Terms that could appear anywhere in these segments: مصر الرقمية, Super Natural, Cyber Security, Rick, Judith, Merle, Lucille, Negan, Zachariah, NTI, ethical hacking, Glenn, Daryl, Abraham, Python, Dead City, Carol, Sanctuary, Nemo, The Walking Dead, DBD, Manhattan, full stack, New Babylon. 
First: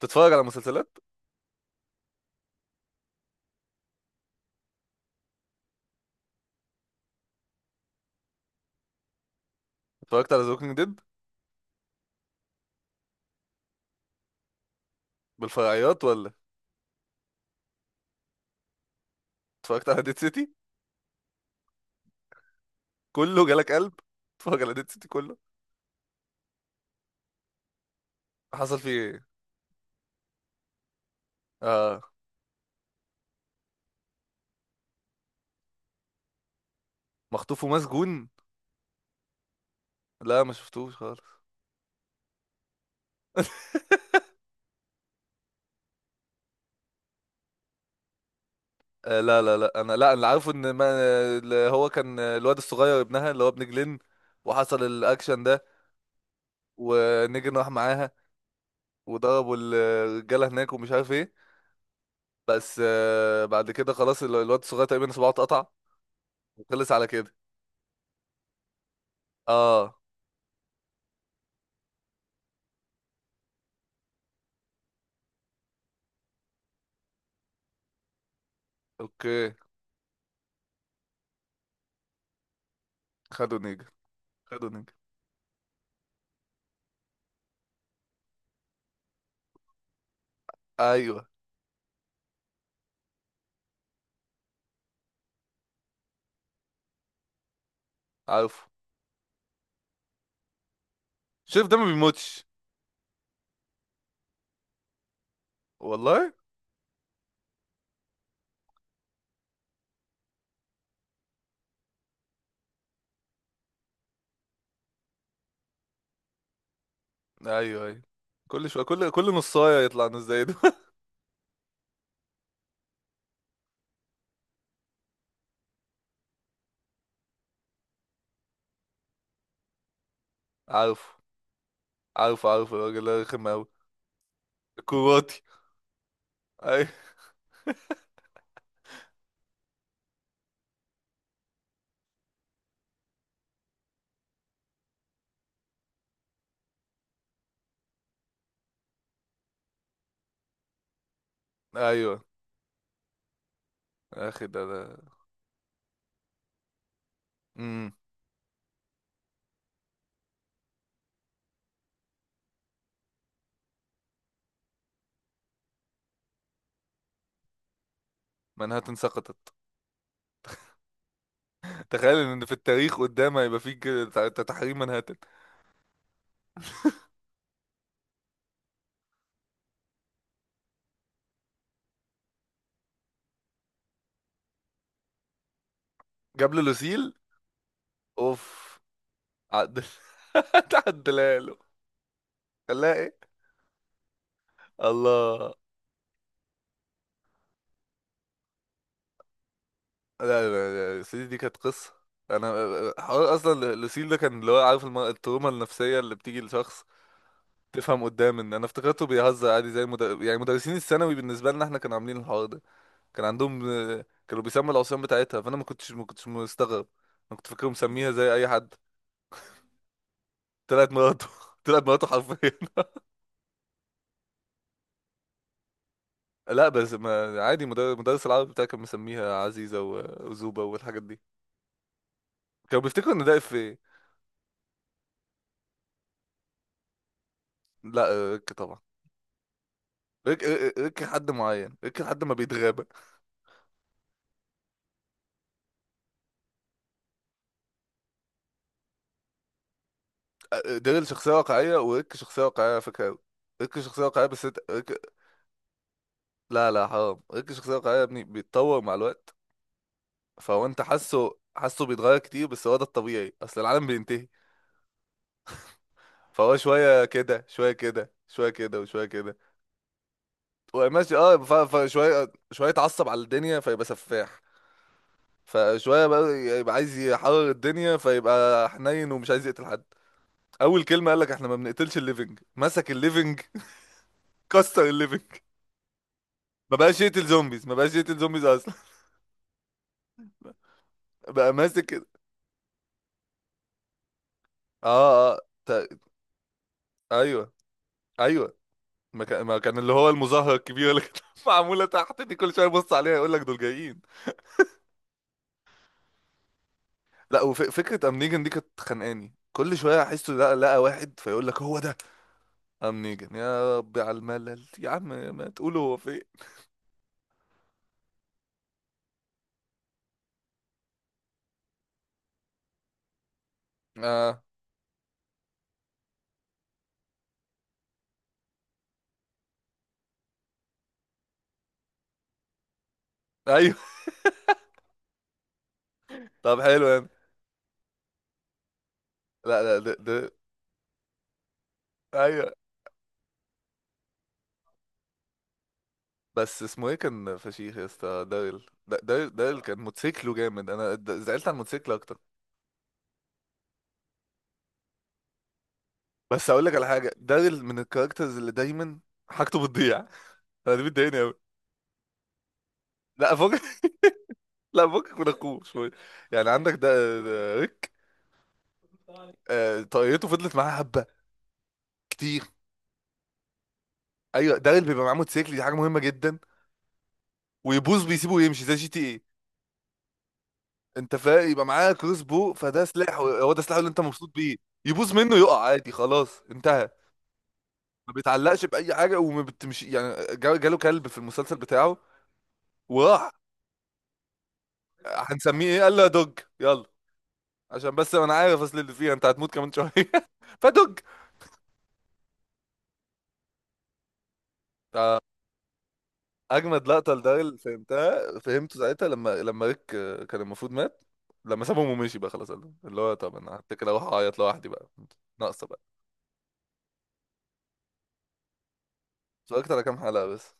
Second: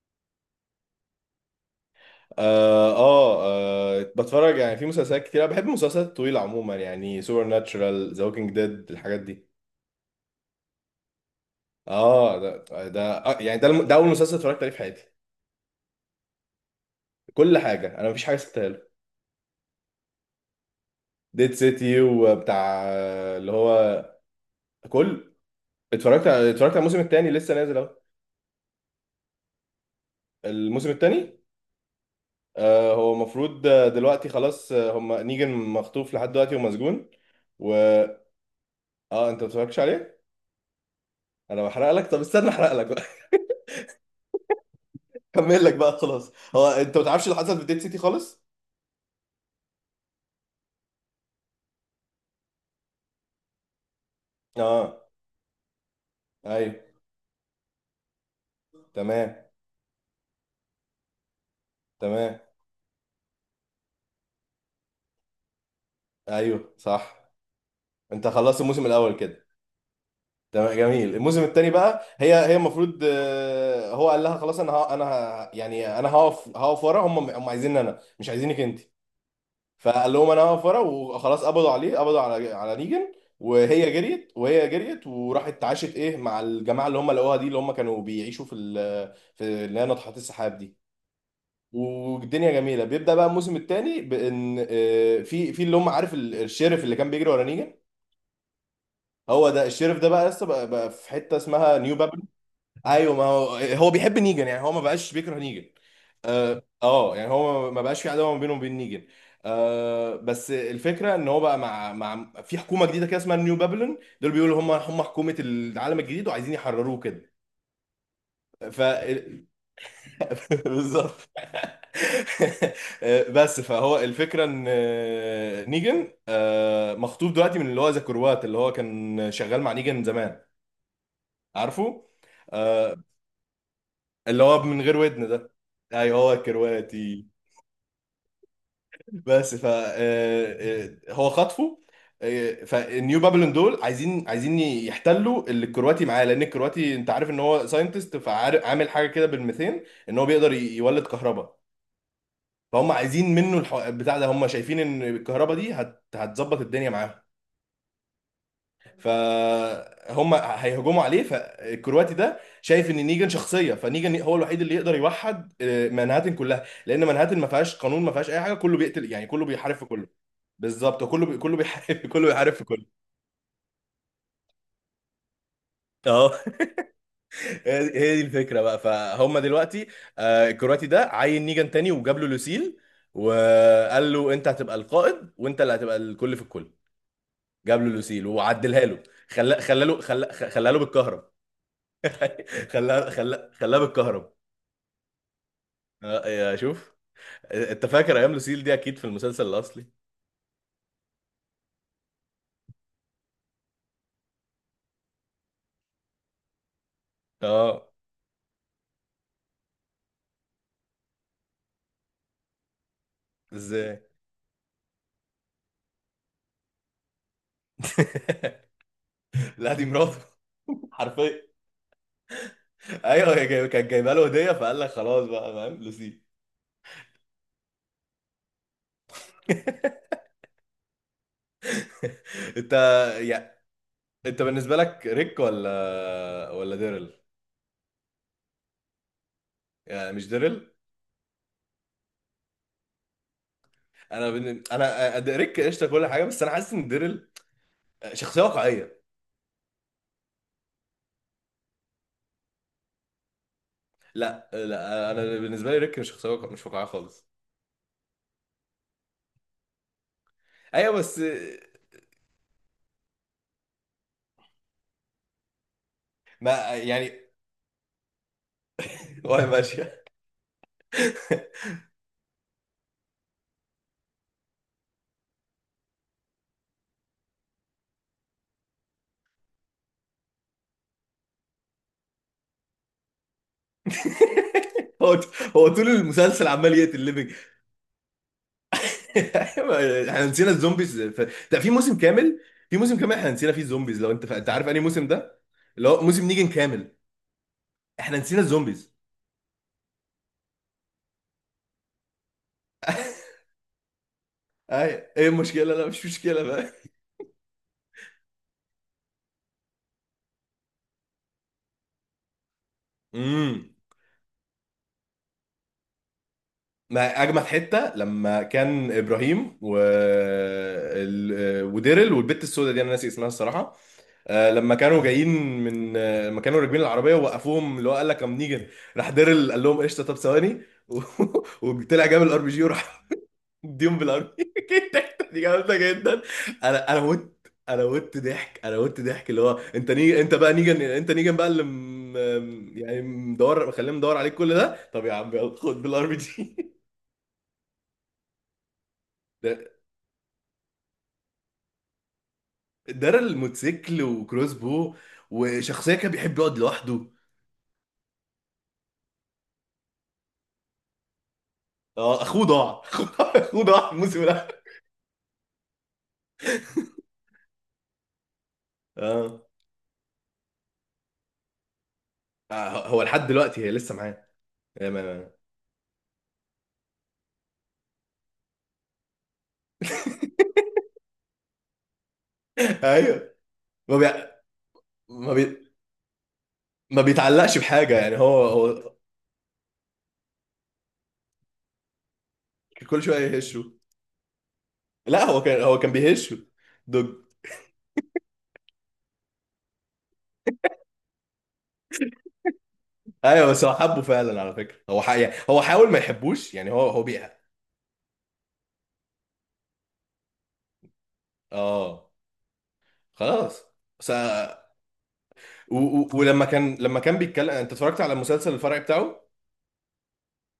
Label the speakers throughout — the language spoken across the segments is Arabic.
Speaker 1: تتفرج على مسلسلات؟
Speaker 2: آه, آه, اه بتفرج يعني في مسلسلات كتير. انا بحب المسلسلات الطويله عموما، يعني سوبر ناتشرال، ذا ووكينج ديد، الحاجات دي.
Speaker 1: اتفرجت على ذا ووكينج ديد
Speaker 2: اه ده آه يعني ده ده اول مسلسل اتفرجت عليه في حياتي.
Speaker 1: بالفرعيات ولا؟
Speaker 2: كل حاجه، انا مفيش حاجه سبتها له.
Speaker 1: اتفرجت على ديد سيتي
Speaker 2: ديد سيتي وبتاع آه،
Speaker 1: كله؟
Speaker 2: اللي
Speaker 1: جالك قلب
Speaker 2: هو
Speaker 1: اتفرج على ديد سيتي
Speaker 2: كل.
Speaker 1: كله.
Speaker 2: اتفرجت على اتفرجت على الموسم الثاني لسه نازل اهو.
Speaker 1: حصل فيه ايه؟
Speaker 2: الموسم الثاني
Speaker 1: آه.
Speaker 2: آه هو المفروض آه، دلوقتي خلاص آه، هم نيجن مخطوف لحد دلوقتي ومسجون،
Speaker 1: مخطوف
Speaker 2: و.
Speaker 1: ومسجون؟
Speaker 2: اه انت ما اتفرجتش عليه.
Speaker 1: لا ما شفتوش خالص.
Speaker 2: انا بحرق لك، طب استنى احرق لك. كمل لك بقى خلاص، هو انت ما تعرفش اللي حصل في ديد سيتي خالص.
Speaker 1: آه، لا لا لا، انا لا، اللي عارفه ان ما اللي هو كان الواد الصغير ابنها اللي هو ابن جلين وحصل
Speaker 2: اه.
Speaker 1: الاكشن ده.
Speaker 2: ايوه.
Speaker 1: ونيجن راح معاها
Speaker 2: تمام.
Speaker 1: وضربوا الرجاله هناك ومش عارف ايه.
Speaker 2: تمام.
Speaker 1: بس بعد كده خلاص الواد الصغير تقريبا صباعه اتقطع
Speaker 2: ايوه
Speaker 1: وخلص على
Speaker 2: صح.
Speaker 1: كده.
Speaker 2: انت خلصت الموسم الاول كده.
Speaker 1: اه.
Speaker 2: تمام جميل. الموسم الثاني بقى هي المفروض آه، هو قال لها خلاص انا ها انا يعني انا هقف ورا هم عايزيني انا، مش عايزينك انت.
Speaker 1: اوكي.
Speaker 2: فقال لهم انا هقف ورا وخلاص. قبضوا عليه، قبضوا على نيجن.
Speaker 1: خدوا نيجن.
Speaker 2: وهي جريت وهي
Speaker 1: خدوا نيجن.
Speaker 2: جريت وراحت اتعاشت ايه مع الجماعه اللي هم لقوها دي، اللي هم كانوا بيعيشوا في اللي هي ناطحات السحاب دي.
Speaker 1: ايوه.
Speaker 2: والدنيا جميله. بيبدا بقى الموسم الثاني، بان آه، في اللي هم عارف الشيرف اللي كان بيجري ورا نيجان.
Speaker 1: عارفه.
Speaker 2: هو ده الشيرف ده بقى لسه بقى في حته
Speaker 1: شايف ده
Speaker 2: اسمها
Speaker 1: ما
Speaker 2: نيو بابل.
Speaker 1: بيموتش؟
Speaker 2: ايوه، ما هو هو بيحب نيجان، يعني هو ما بقاش بيكره نيجان.
Speaker 1: والله.
Speaker 2: اه آه، يعني هو ما بقاش في عداوه ما بينه وبين نيجان. آه بس الفكره ان هو بقى مع في حكومه جديده كده اسمها نيو بابلون. دول بيقولوا هم حكومه العالم الجديد وعايزين يحرروه كده.
Speaker 1: ايوه ايوه. كل
Speaker 2: ف
Speaker 1: شويه كل نصايه يطلع نص زي ده.
Speaker 2: بالظبط. بس فهو الفكره ان آه، نيجن آه، مخطوب دلوقتي من اللي هو زاكروات، اللي هو كان شغال مع نيجن زمان.
Speaker 1: عارفه،
Speaker 2: عارفه
Speaker 1: عارفه، عارفه،
Speaker 2: آه،
Speaker 1: الراجل ده رخم قوي.
Speaker 2: اللي هو من غير ودن
Speaker 1: الكرواتي.
Speaker 2: ده. ايوه هو
Speaker 1: ايوه
Speaker 2: الكرواتي. بس ف آه، آه، هو خطفه. آه، فالنيو بابلون دول عايزين يحتلوا اللي الكرواتي معاه، لان الكرواتي انت عارف ان هو ساينتست، فعامل حاجه كده بالميثين ان هو بيقدر يولد كهرباء.
Speaker 1: ايوه.
Speaker 2: فهم عايزين منه بتاع ده.
Speaker 1: يا اخي
Speaker 2: هم
Speaker 1: ده
Speaker 2: شايفين ان
Speaker 1: ده
Speaker 2: الكهرباء دي هتظبط الدنيا معاهم.
Speaker 1: امم
Speaker 2: فهم هيهجموا عليه. فالكرواتي ده شايف ان نيجان شخصيه، فنيجان هو الوحيد اللي يقدر يوحد آه، منهاتن كلها، لان منهاتن ما فيهاش قانون، ما فيهاش اي حاجه، كله
Speaker 1: منهاتن
Speaker 2: بيقتل يعني،
Speaker 1: سقطت.
Speaker 2: كله بيحارب في كله. بالظبط. كله بيحارب،
Speaker 1: تخيل
Speaker 2: كله
Speaker 1: ان في
Speaker 2: بيحارب في
Speaker 1: التاريخ
Speaker 2: كله.
Speaker 1: قدام هيبقى في كده تحريم منهاتن.
Speaker 2: اه. هي دي الفكره بقى فهم دلوقتي. آه، الكرواتي ده عين نيجان تاني وجاب له لوسيل، وقال له انت هتبقى القائد، وانت اللي هتبقى الكل في
Speaker 1: جاب له
Speaker 2: الكل.
Speaker 1: لوسيل.
Speaker 2: جاب له لوسيل
Speaker 1: اوف.
Speaker 2: وعدلها له. خلا
Speaker 1: عدل.
Speaker 2: خلا له خلا خلا له بالكهرب.
Speaker 1: عدلها له. خلاها
Speaker 2: خلا
Speaker 1: ايه؟
Speaker 2: خلا خلاه بالكهرب.
Speaker 1: الله.
Speaker 2: آه، يا شوف. انت فاكر ايام لوسيل دي اكيد في المسلسل الاصلي.
Speaker 1: لا لا لا، سيدي دي كانت قصة. انا، حوار اصلا لوسيل ده كان اللي هو عارف التروما النفسية اللي بتيجي لشخص
Speaker 2: اه.
Speaker 1: تفهم قدام ان انا افتكرته بيهزر عادي زي يعني مدرسين الثانوي بالنسبة لنا احنا كانوا عاملين الحوار ده. كان عندهم،
Speaker 2: ازاي؟
Speaker 1: كانوا بيسموا العصيان بتاعتها، فانا ما كنتش مستغرب. انا كنت فاكره مسميها زي اي حد.
Speaker 2: لا دي مراته
Speaker 1: طلعت مراته.
Speaker 2: حرفيا.
Speaker 1: طلعت مراته حرفيا.
Speaker 2: ايوه، هي كانت جايبه له هديه، فقال لك خلاص بقى، فاهم لوسيل.
Speaker 1: لا بس ما عادي، مدرس العربي بتاعي كان مسميها عزيزة وزوبة والحاجات دي.
Speaker 2: انت
Speaker 1: كانوا بيفتكروا ان ده اف
Speaker 2: يا
Speaker 1: ايه.
Speaker 2: انت، بالنسبه لك ريك ولا ديرل؟
Speaker 1: لا، طبعا.
Speaker 2: يعني مش
Speaker 1: ريك
Speaker 2: ديرل.
Speaker 1: ريك ريك، حد معين ريك لحد ما بيتغاب.
Speaker 2: انا بن... انا أ- ريك قشطه كل حاجه، بس انا حاسس ان ديرل شخصيه واقعيه.
Speaker 1: ديرل شخصية واقعية وريك شخصية واقعية على فكرة أوي. ريك شخصية واقعية بس
Speaker 2: لا
Speaker 1: انت
Speaker 2: لا،
Speaker 1: ريك.
Speaker 2: انا بالنسبه لي ريك مش شخصيه، مش
Speaker 1: لا
Speaker 2: واقعيه
Speaker 1: لا، حرام،
Speaker 2: خالص.
Speaker 1: ريك شخصية واقعية يا ابني، بيتطور مع الوقت. فهو انت
Speaker 2: ايوه بس
Speaker 1: حاسه بيتغير كتير، بس هو ده الطبيعي، اصل العالم بينتهي. فهو
Speaker 2: ما
Speaker 1: شوية
Speaker 2: يعني،
Speaker 1: كده شوية كده شوية كده وشوية كده.
Speaker 2: وهي ماشيه.
Speaker 1: وماشي. اه، فشوية شوية يتعصب على الدنيا فيبقى سفاح، فشوية بقى يبقى عايز يحرر الدنيا فيبقى حنين ومش عايز يقتل حد. اول كلمة قال لك احنا ما بنقتلش الليفنج، مسك الليفنج، كسر
Speaker 2: هو
Speaker 1: الليفنج.
Speaker 2: هو طول المسلسل عمال
Speaker 1: ما بقاش
Speaker 2: يقتل
Speaker 1: يقتل
Speaker 2: ليفنج.
Speaker 1: زومبيز ما بقاش يقتل زومبيز اصلا.
Speaker 2: احنا نسينا الزومبيز
Speaker 1: بقى
Speaker 2: ده في
Speaker 1: ماسك
Speaker 2: موسم
Speaker 1: كده.
Speaker 2: كامل. في موسم كامل احنا نسينا فيه الزومبيز. لو انت انت عارف انهي
Speaker 1: اه
Speaker 2: موسم
Speaker 1: اه.
Speaker 2: ده،
Speaker 1: تا-
Speaker 2: اللي هو موسم نيجن كامل،
Speaker 1: ايوه
Speaker 2: احنا نسينا
Speaker 1: ايوه.
Speaker 2: الزومبيز.
Speaker 1: ما كان اللي هو المظاهره الكبيره اللي كانت معموله تحت دي، كل شويه يبص عليها يقول لك دول جايين.
Speaker 2: اي ايه المشكله؟ لا مش مشكله بقى.
Speaker 1: لا، وفكره ام نيجن دي كانت خانقاني، كل شويه احسه لا، لقى واحد فيقول لك هو ده ام نيجن،
Speaker 2: امم.
Speaker 1: يا ربي على الملل يا عم. ما تقولوا هو فين.
Speaker 2: ما اجمد حته لما كان ابراهيم و وديرل والبت السوداء دي، انا ناسي اسمها الصراحه،
Speaker 1: اه
Speaker 2: آه، لما كانوا جايين من آه، لما كانوا راكبين العربيه ووقفوهم، اللي هو قال لك كم نيجن. راح ديرل قال لهم قشطه، طب ثواني، و- وطلع جاب الار بي جي وراح.
Speaker 1: ايوه.
Speaker 2: مديهم بالار بي جي. دي جامده جدا.
Speaker 1: طب حلو
Speaker 2: انا
Speaker 1: يعني.
Speaker 2: مت. انا مت ضحك. اللي هو
Speaker 1: لا لا
Speaker 2: انت
Speaker 1: ده
Speaker 2: نيجن،
Speaker 1: ده
Speaker 2: انت بقى نيجن، انت نيجن بقى اللي
Speaker 1: ايوه.
Speaker 2: يعني مدور مخليهم مدور عليك كل ده، طب يا عم يلا خد بالار بي جي.
Speaker 1: بس اسمه ايه كان فشيخ يا اسطى، داريل، داريل
Speaker 2: ده
Speaker 1: كان موتوسيكله جامد، انا زعلت على الموتوسيكل اكتر.
Speaker 2: ديرل موتوسيكل وكروس بو، وشخصيه كان بيحب
Speaker 1: بس
Speaker 2: يقعد
Speaker 1: اقول لك على
Speaker 2: لوحده.
Speaker 1: حاجه، داريل من الكاركترز اللي دايما حاجته بتضيع. انا دي بتضايقني قوي.
Speaker 2: اه، اخوه ضاع، اخوه
Speaker 1: لا
Speaker 2: ضاع،
Speaker 1: فوق.
Speaker 2: اخوه ضاع الموسم.
Speaker 1: لا فوقك من اخوه شويه. يعني عندك ده ريك،
Speaker 2: اه
Speaker 1: طاقيته فضلت معاه حبه كتير.
Speaker 2: آه، هو لحد دلوقتي هي لسه معاه.
Speaker 1: ايوه داريل
Speaker 2: هي ما...
Speaker 1: بيبقى معاه
Speaker 2: ما-
Speaker 1: موتوسيكل، دي حاجه مهمه جدا. ويبوظ بيسيبه ويمشي زي جي تي ايه. انت فاهم؟ يبقى معاه كروس بو، فده سلاح،
Speaker 2: ايوه.
Speaker 1: هو ده سلاحه اللي
Speaker 2: ما
Speaker 1: انت
Speaker 2: بي...
Speaker 1: مبسوط بيه. يبوظ
Speaker 2: ما
Speaker 1: منه، يقع،
Speaker 2: بي...
Speaker 1: عادي خلاص انتهى.
Speaker 2: ما بيتعلقش بحاجه
Speaker 1: ما
Speaker 2: يعني، هو
Speaker 1: بيتعلقش
Speaker 2: هو
Speaker 1: باي حاجه وما بتمشي. يعني جاله كلب في المسلسل بتاعه،
Speaker 2: كل شويه
Speaker 1: وراح
Speaker 2: يهشه. لا، هو كان،
Speaker 1: هنسميه
Speaker 2: هو
Speaker 1: ايه؟
Speaker 2: كان
Speaker 1: قال له يا دوج
Speaker 2: بيهشه.
Speaker 1: يلا.
Speaker 2: دوج.
Speaker 1: عشان بس انا عارف اصل اللي فيها انت هتموت كمان شويه. فدوج.
Speaker 2: ايوه بس هو حبه فعلا على فكره. يعني هو حاول ما يحبوش، يعني هو
Speaker 1: اجمد
Speaker 2: هو
Speaker 1: لقطه
Speaker 2: بيها.
Speaker 1: لده اللي فهمتها، فهمته ساعتها لما ريك كان المفروض مات، لما سابهم
Speaker 2: اه
Speaker 1: ومشي بقى خلاص، اللي هو طب انا
Speaker 2: خلاص.
Speaker 1: هتكل اروح
Speaker 2: بس
Speaker 1: اعيط لوحدي بقى. ناقصه
Speaker 2: و...
Speaker 1: بقى.
Speaker 2: و... ولما كان لما كان بيتكلم، انت اتفرجت على المسلسل الفرعي بتاعه؟
Speaker 1: اتفرجت على كام حلقه بس.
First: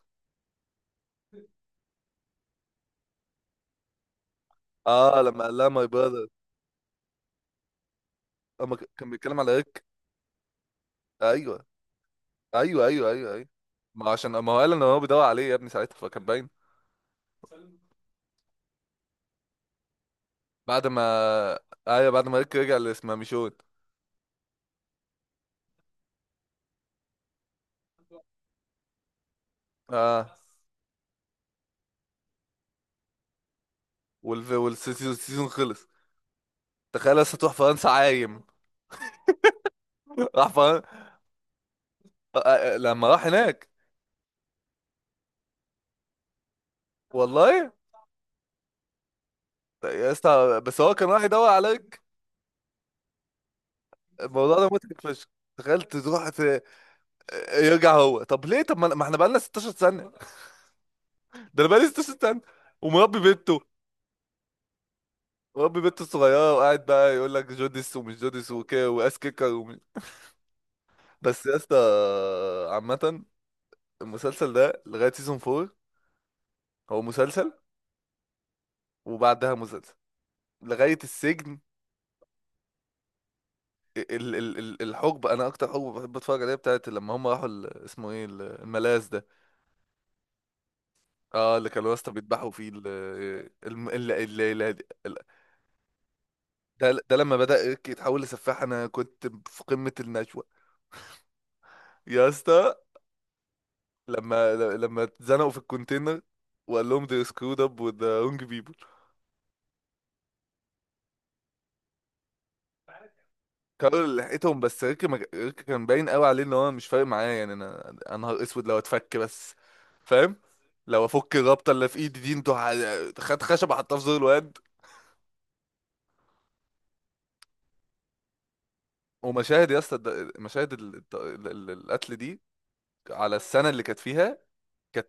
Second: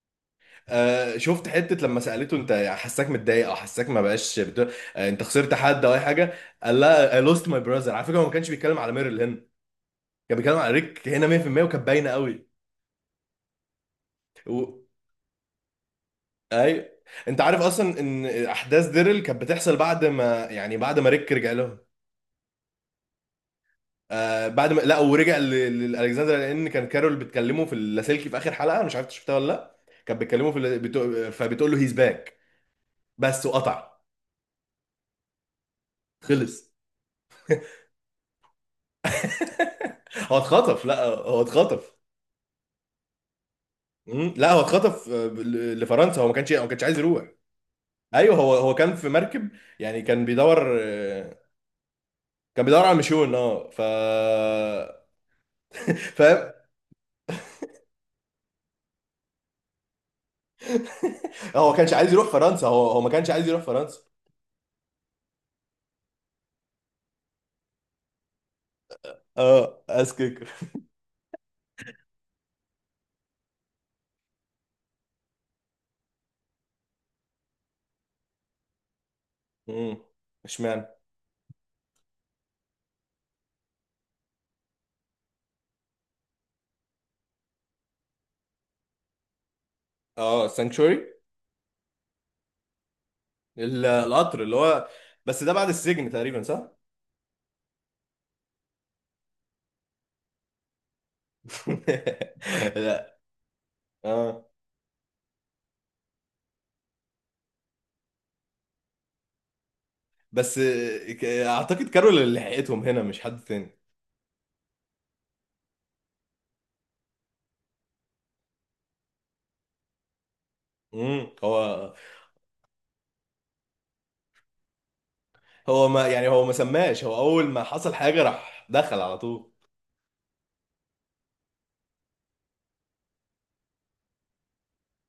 Speaker 2: آه شفت حتة لما سألته انت حساك متضايق او حساك ما بقاش آه
Speaker 1: اه
Speaker 2: انت
Speaker 1: لما
Speaker 2: خسرت
Speaker 1: قال لها
Speaker 2: حد
Speaker 1: ماي
Speaker 2: او اي
Speaker 1: براذر.
Speaker 2: حاجة. قال لها I lost my brother. على فكرة هو ما كانش
Speaker 1: اما
Speaker 2: بيتكلم على
Speaker 1: كان
Speaker 2: ميرل
Speaker 1: بيتكلم
Speaker 2: هنا،
Speaker 1: على ريك.
Speaker 2: كان بيتكلم على ريك هنا 100%،
Speaker 1: ايوه
Speaker 2: وكانت باينة قوي.
Speaker 1: ايوه ايوه ايوه ايوه. ما عشان ما هو قال
Speaker 2: و...
Speaker 1: ان هو بيدور عليه يا ابني ساعتها، فكان باين.
Speaker 2: اي انت عارف اصلا ان احداث ديرل كانت بتحصل بعد ما يعني
Speaker 1: بعد
Speaker 2: بعد
Speaker 1: ما،
Speaker 2: ما ريك رجع لهم.
Speaker 1: ايوه بعد ما ريك رجع لاسماميشون.
Speaker 2: آه بعد ما لا ورجع لالكسندر، لان كان كارول بتكلمه في اللاسلكي في اخر حلقة. انا مش عارف إنت شفتها ولا لا. كان
Speaker 1: اه.
Speaker 2: بيتكلمه في فبتقول له هيز باك. بس وقطع.
Speaker 1: والسيزون، السيزون خلص.
Speaker 2: خلص.
Speaker 1: تخيل لسه تروح فرنسا عايم.
Speaker 2: هو
Speaker 1: راح فرنسا.
Speaker 2: اتخطف، لا هو اتخطف.
Speaker 1: لما راح هناك.
Speaker 2: مم. لا هو اتخطف آه، لفرنسا. هو ما كانش عايز يروح.
Speaker 1: والله
Speaker 2: ايوه، هو هو كان في مركب. يعني
Speaker 1: يا
Speaker 2: كان
Speaker 1: اسطى
Speaker 2: بيدور
Speaker 1: بس هو كان راح
Speaker 2: آه،
Speaker 1: يدور عليك.
Speaker 2: كان بيدور على مشون. اه ف،
Speaker 1: الموضوع ده مضحك فشخ. تخيل تروح
Speaker 2: فاهم.
Speaker 1: في... يرجع هو طب ليه، طب ما احنا بقالنا 16 سنة، ده انا
Speaker 2: هو ما
Speaker 1: بقالي
Speaker 2: كانش عايز
Speaker 1: 16
Speaker 2: يروح
Speaker 1: سنة
Speaker 2: فرنسا، هو ما
Speaker 1: ومربي
Speaker 2: كانش عايز
Speaker 1: بنته،
Speaker 2: يروح فرنسا.
Speaker 1: مربي بنته الصغيرة، وقاعد بقى يقول لك جوديس ومش جوديس وكده، واس كيكر ومش...
Speaker 2: اه اسكيكر.
Speaker 1: بس يا اسطى، عامة المسلسل ده لغاية سيزون 4 هو مسلسل، وبعدها مسلسل
Speaker 2: امم. اشمعنى؟
Speaker 1: لغاية السجن. ال ال ال الحقبة، أنا أكتر حقبة بحب أتفرج عليها بتاعت لما هم راحوا اسمه إيه الملاذ ده.
Speaker 2: اه سانكشوري.
Speaker 1: أه اللي كانوا واسطة بيذبحوا فيه ال الم- ال ال
Speaker 2: القطر اللي
Speaker 1: ال
Speaker 2: هو.
Speaker 1: ال-
Speaker 2: بس ده بعد السجن تقريبا، صح.
Speaker 1: ده، ده لما بدأ إيريك يتحول لسفاح أنا كنت في قمة النشوة. يا اسطى،
Speaker 2: لا. اه
Speaker 1: لما اتزنقوا في الكونتينر وقال لهم they screwed up with the wrong people.
Speaker 2: بس آه، اعتقد كارول اللي لحقتهم هنا، مش حد تاني.
Speaker 1: كارول اللي لحقتهم، بس ريكي ريكي كان باين قوي عليه ان هو مش فارق معاه. يعني انا نهار اسود لو اتفك بس. فاهم؟ لو
Speaker 2: امم.
Speaker 1: افك الرابطه اللي
Speaker 2: هو
Speaker 1: في ايدي دي انتوا، خد خشبه حطها في زور الواد.
Speaker 2: هو ما يعني، هو ما سماش. هو اول ما حصل حاجه راح دخل على طول.
Speaker 1: ومشاهد يا اسطى مشاهد ال... الت- ال- ال- القتل دي على السنه اللي كانت فيها، كانت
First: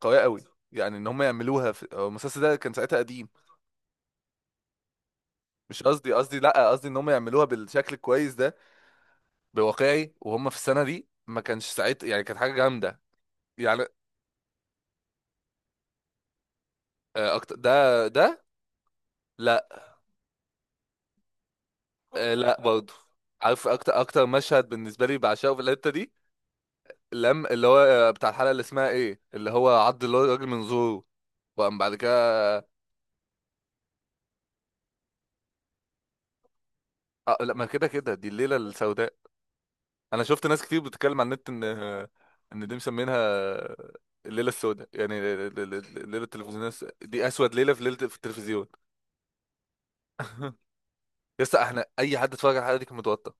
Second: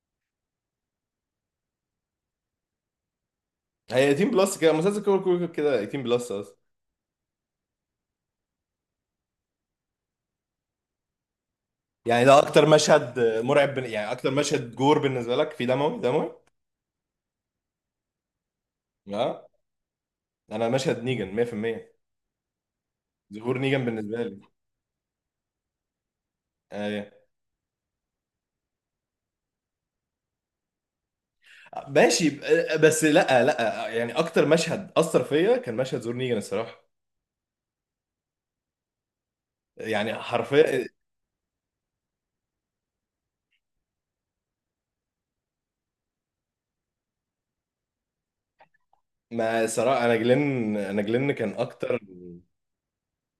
Speaker 1: قويه قوي. يعني ان هم يعملوها في، هو المسلسل ده كان ساعتها قديم.
Speaker 2: هي 18 بلس كده مسلسل، كده كده
Speaker 1: مش
Speaker 2: كده 18
Speaker 1: قصدي،
Speaker 2: بلس
Speaker 1: قصدي
Speaker 2: اصلا.
Speaker 1: لا، قصدي ان هم يعملوها بالشكل الكويس ده، بواقعي، وهم في السنه دي ما كانش ساعتها، يعني
Speaker 2: يعني ده
Speaker 1: كانت حاجه
Speaker 2: اكتر
Speaker 1: جامده.
Speaker 2: مشهد مرعب
Speaker 1: يعني
Speaker 2: يعني اكتر مشهد جور بالنسبه لك، في دموي دموي.
Speaker 1: أكتر ده.
Speaker 2: اه،
Speaker 1: لا،
Speaker 2: انا مشهد نيجان 100%،
Speaker 1: لا برضه.
Speaker 2: ظهور
Speaker 1: عارف
Speaker 2: نيجان
Speaker 1: اكتر،
Speaker 2: بالنسبه لي.
Speaker 1: مشهد بالنسبه لي بعشقه في الحته دي،
Speaker 2: ايوه
Speaker 1: لم اللي هو بتاع الحلقه اللي اسمها ايه اللي هو عض اللي هو الراجل من زوره وقام بعد
Speaker 2: ماشي
Speaker 1: كده.
Speaker 2: بس لا لا، يعني اكتر مشهد اثر فيا كان مشهد ظهور نيجان الصراحه،
Speaker 1: لا، ما كده كده، دي الليله السوداء.
Speaker 2: يعني
Speaker 1: انا شفت ناس كتير
Speaker 2: حرفيا.
Speaker 1: بتتكلم على النت ان ان دي مسمينها الليله السوداء، يعني الليله التلفزيونيه دي اسود ليله في ليله في التلفزيون.
Speaker 2: ما صراحه انا جلن، انا جلن كان
Speaker 1: يسطا احنا
Speaker 2: اكتر.
Speaker 1: اي حد اتفرج على الحلقه دي كان متوتر.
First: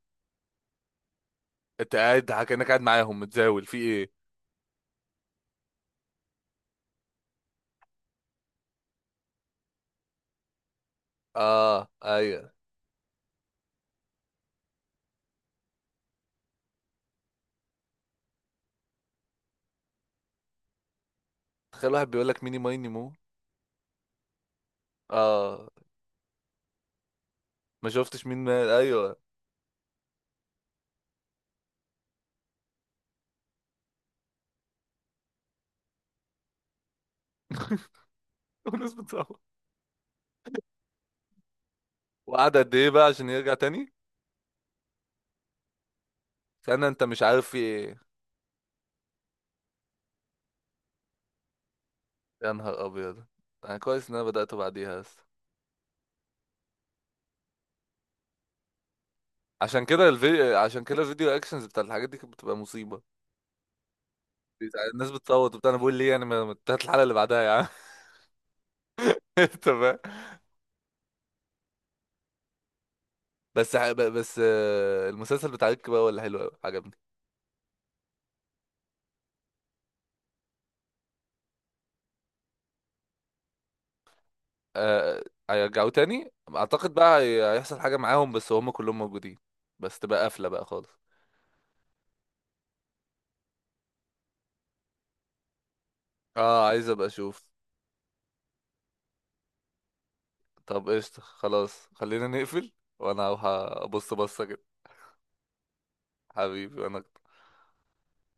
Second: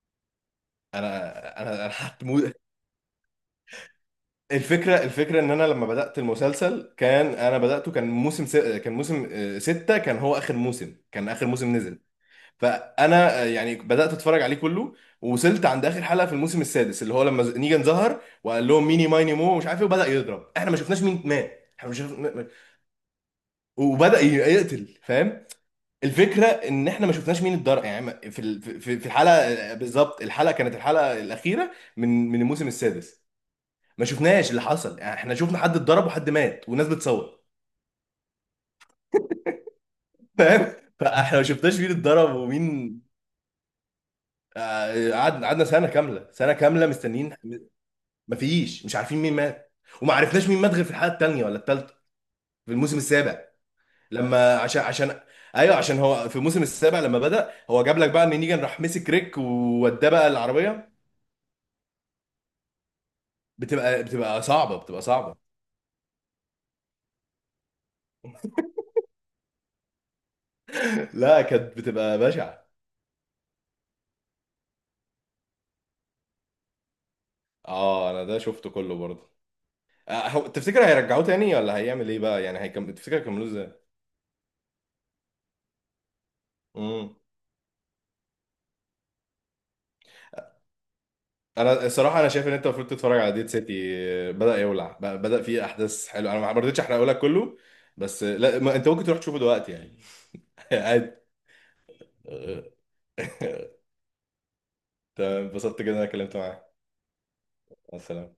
Speaker 2: انا
Speaker 1: انت قاعد
Speaker 2: هتموت.
Speaker 1: كانك قاعد معاهم، متزاول في ايه.
Speaker 2: الفكرة ان انا لما بدأت المسلسل، كان انا بدأته كان كان موسم آه، 6، كان هو اخر موسم، كان اخر موسم
Speaker 1: اه
Speaker 2: نزل.
Speaker 1: ايوه.
Speaker 2: فانا آه، يعني بدأت اتفرج عليه كله، ووصلت عند اخر حلقة في الموسم السادس، اللي هو لما نيجان ظهر وقال لهم ميني مايني مو مش عارف ايه، وبدأ يضرب. احنا ما شفناش مين مات، احنا
Speaker 1: تخيل
Speaker 2: ما
Speaker 1: واحد
Speaker 2: شفنا
Speaker 1: بيقول لك ميني ماي نيمو.
Speaker 2: وبدأ يقتل، فاهم.
Speaker 1: اه
Speaker 2: الفكرة ان احنا ما شفناش مين اتضرب
Speaker 1: ما
Speaker 2: يعني،
Speaker 1: شفتش
Speaker 2: ما-
Speaker 1: مين
Speaker 2: في ال-
Speaker 1: مال،
Speaker 2: في في- في
Speaker 1: ايوه.
Speaker 2: الحلقة آه، بالظبط الحلقة كانت الحلقة الأخيرة من من الموسم السادس. ما شفناش اللي حصل يعني، احنا شفنا حد اتضرب وحد مات والناس بتصور،
Speaker 1: والناس بتصوت.
Speaker 2: فاهم. فاحنا ما شفناش مين اتضرب
Speaker 1: وقعد قد ايه
Speaker 2: ومين.
Speaker 1: بقى عشان يرجع تاني؟
Speaker 2: آه، قعدنا سنه كامله، سنه كامله
Speaker 1: سنة انت مش
Speaker 2: مستنيين.
Speaker 1: عارف في ايه.
Speaker 2: مفيش، مش عارفين مين مات. وما عرفناش مين مات غير في الحلقه الثانية ولا الثالثة
Speaker 1: يا
Speaker 2: في
Speaker 1: نهار
Speaker 2: الموسم
Speaker 1: ابيض.
Speaker 2: السابع.
Speaker 1: انا كويس ان انا بدأت
Speaker 2: لما عشان
Speaker 1: بعديها
Speaker 2: عشان
Speaker 1: بس.
Speaker 2: ايوه، عشان هو في الموسم السابع لما بدأ، هو جاب لك بقى ان نيجان راح مسك ريك
Speaker 1: عشان
Speaker 2: ووداه
Speaker 1: كده
Speaker 2: بقى
Speaker 1: الفيديو، عشان
Speaker 2: العربيه.
Speaker 1: كده الفيديو اكشنز بتاع الحاجات دي كانت بتبقى مصيبة.
Speaker 2: بتبقى صعبه بتبقى
Speaker 1: الناس
Speaker 2: صعبه.
Speaker 1: بتصوت وبتاع، انا بقول ليه يعني، ما انتهت الحلقة اللي بعدها يا عم. تمام.
Speaker 2: لا كانت بتبقى بشعه.
Speaker 1: بس بس المسلسل بتاع ريك بقى ولا حلو قوي عجبني.
Speaker 2: اه انا ده شفته كله برضه. آه، هو تفتكر هيرجعوه تاني ولا هيعمل ايه بقى، يعني هيكمل؟ تفتكر هيكملوه ازاي؟
Speaker 1: آه، هيرجعوه تاني اعتقد
Speaker 2: امم.
Speaker 1: بقى، هيحصل حاجة معاهم بس هم كلهم موجودين. بس تبقى قافلة بقى خالص.
Speaker 2: انا الصراحه انا شايف ان انت المفروض تتفرج على ديد سيتي. آه، بدا فيه احداث حلوه. انا ما
Speaker 1: اه
Speaker 2: رضيتش
Speaker 1: عايز
Speaker 2: احرقه
Speaker 1: ابقى
Speaker 2: لك
Speaker 1: اشوف.
Speaker 2: كله. بس آه، لا ما انت ممكن تروح تشوفه دلوقتي يعني.
Speaker 1: طب
Speaker 2: عادي.
Speaker 1: قشطة خلاص خلينا
Speaker 2: آه،
Speaker 1: نقفل، وانا هروح ابص بصة كده.
Speaker 2: تمام اتبسطت جدا إن انا اتكلمت معاك.
Speaker 1: حبيبي وانا
Speaker 2: مع السلامه.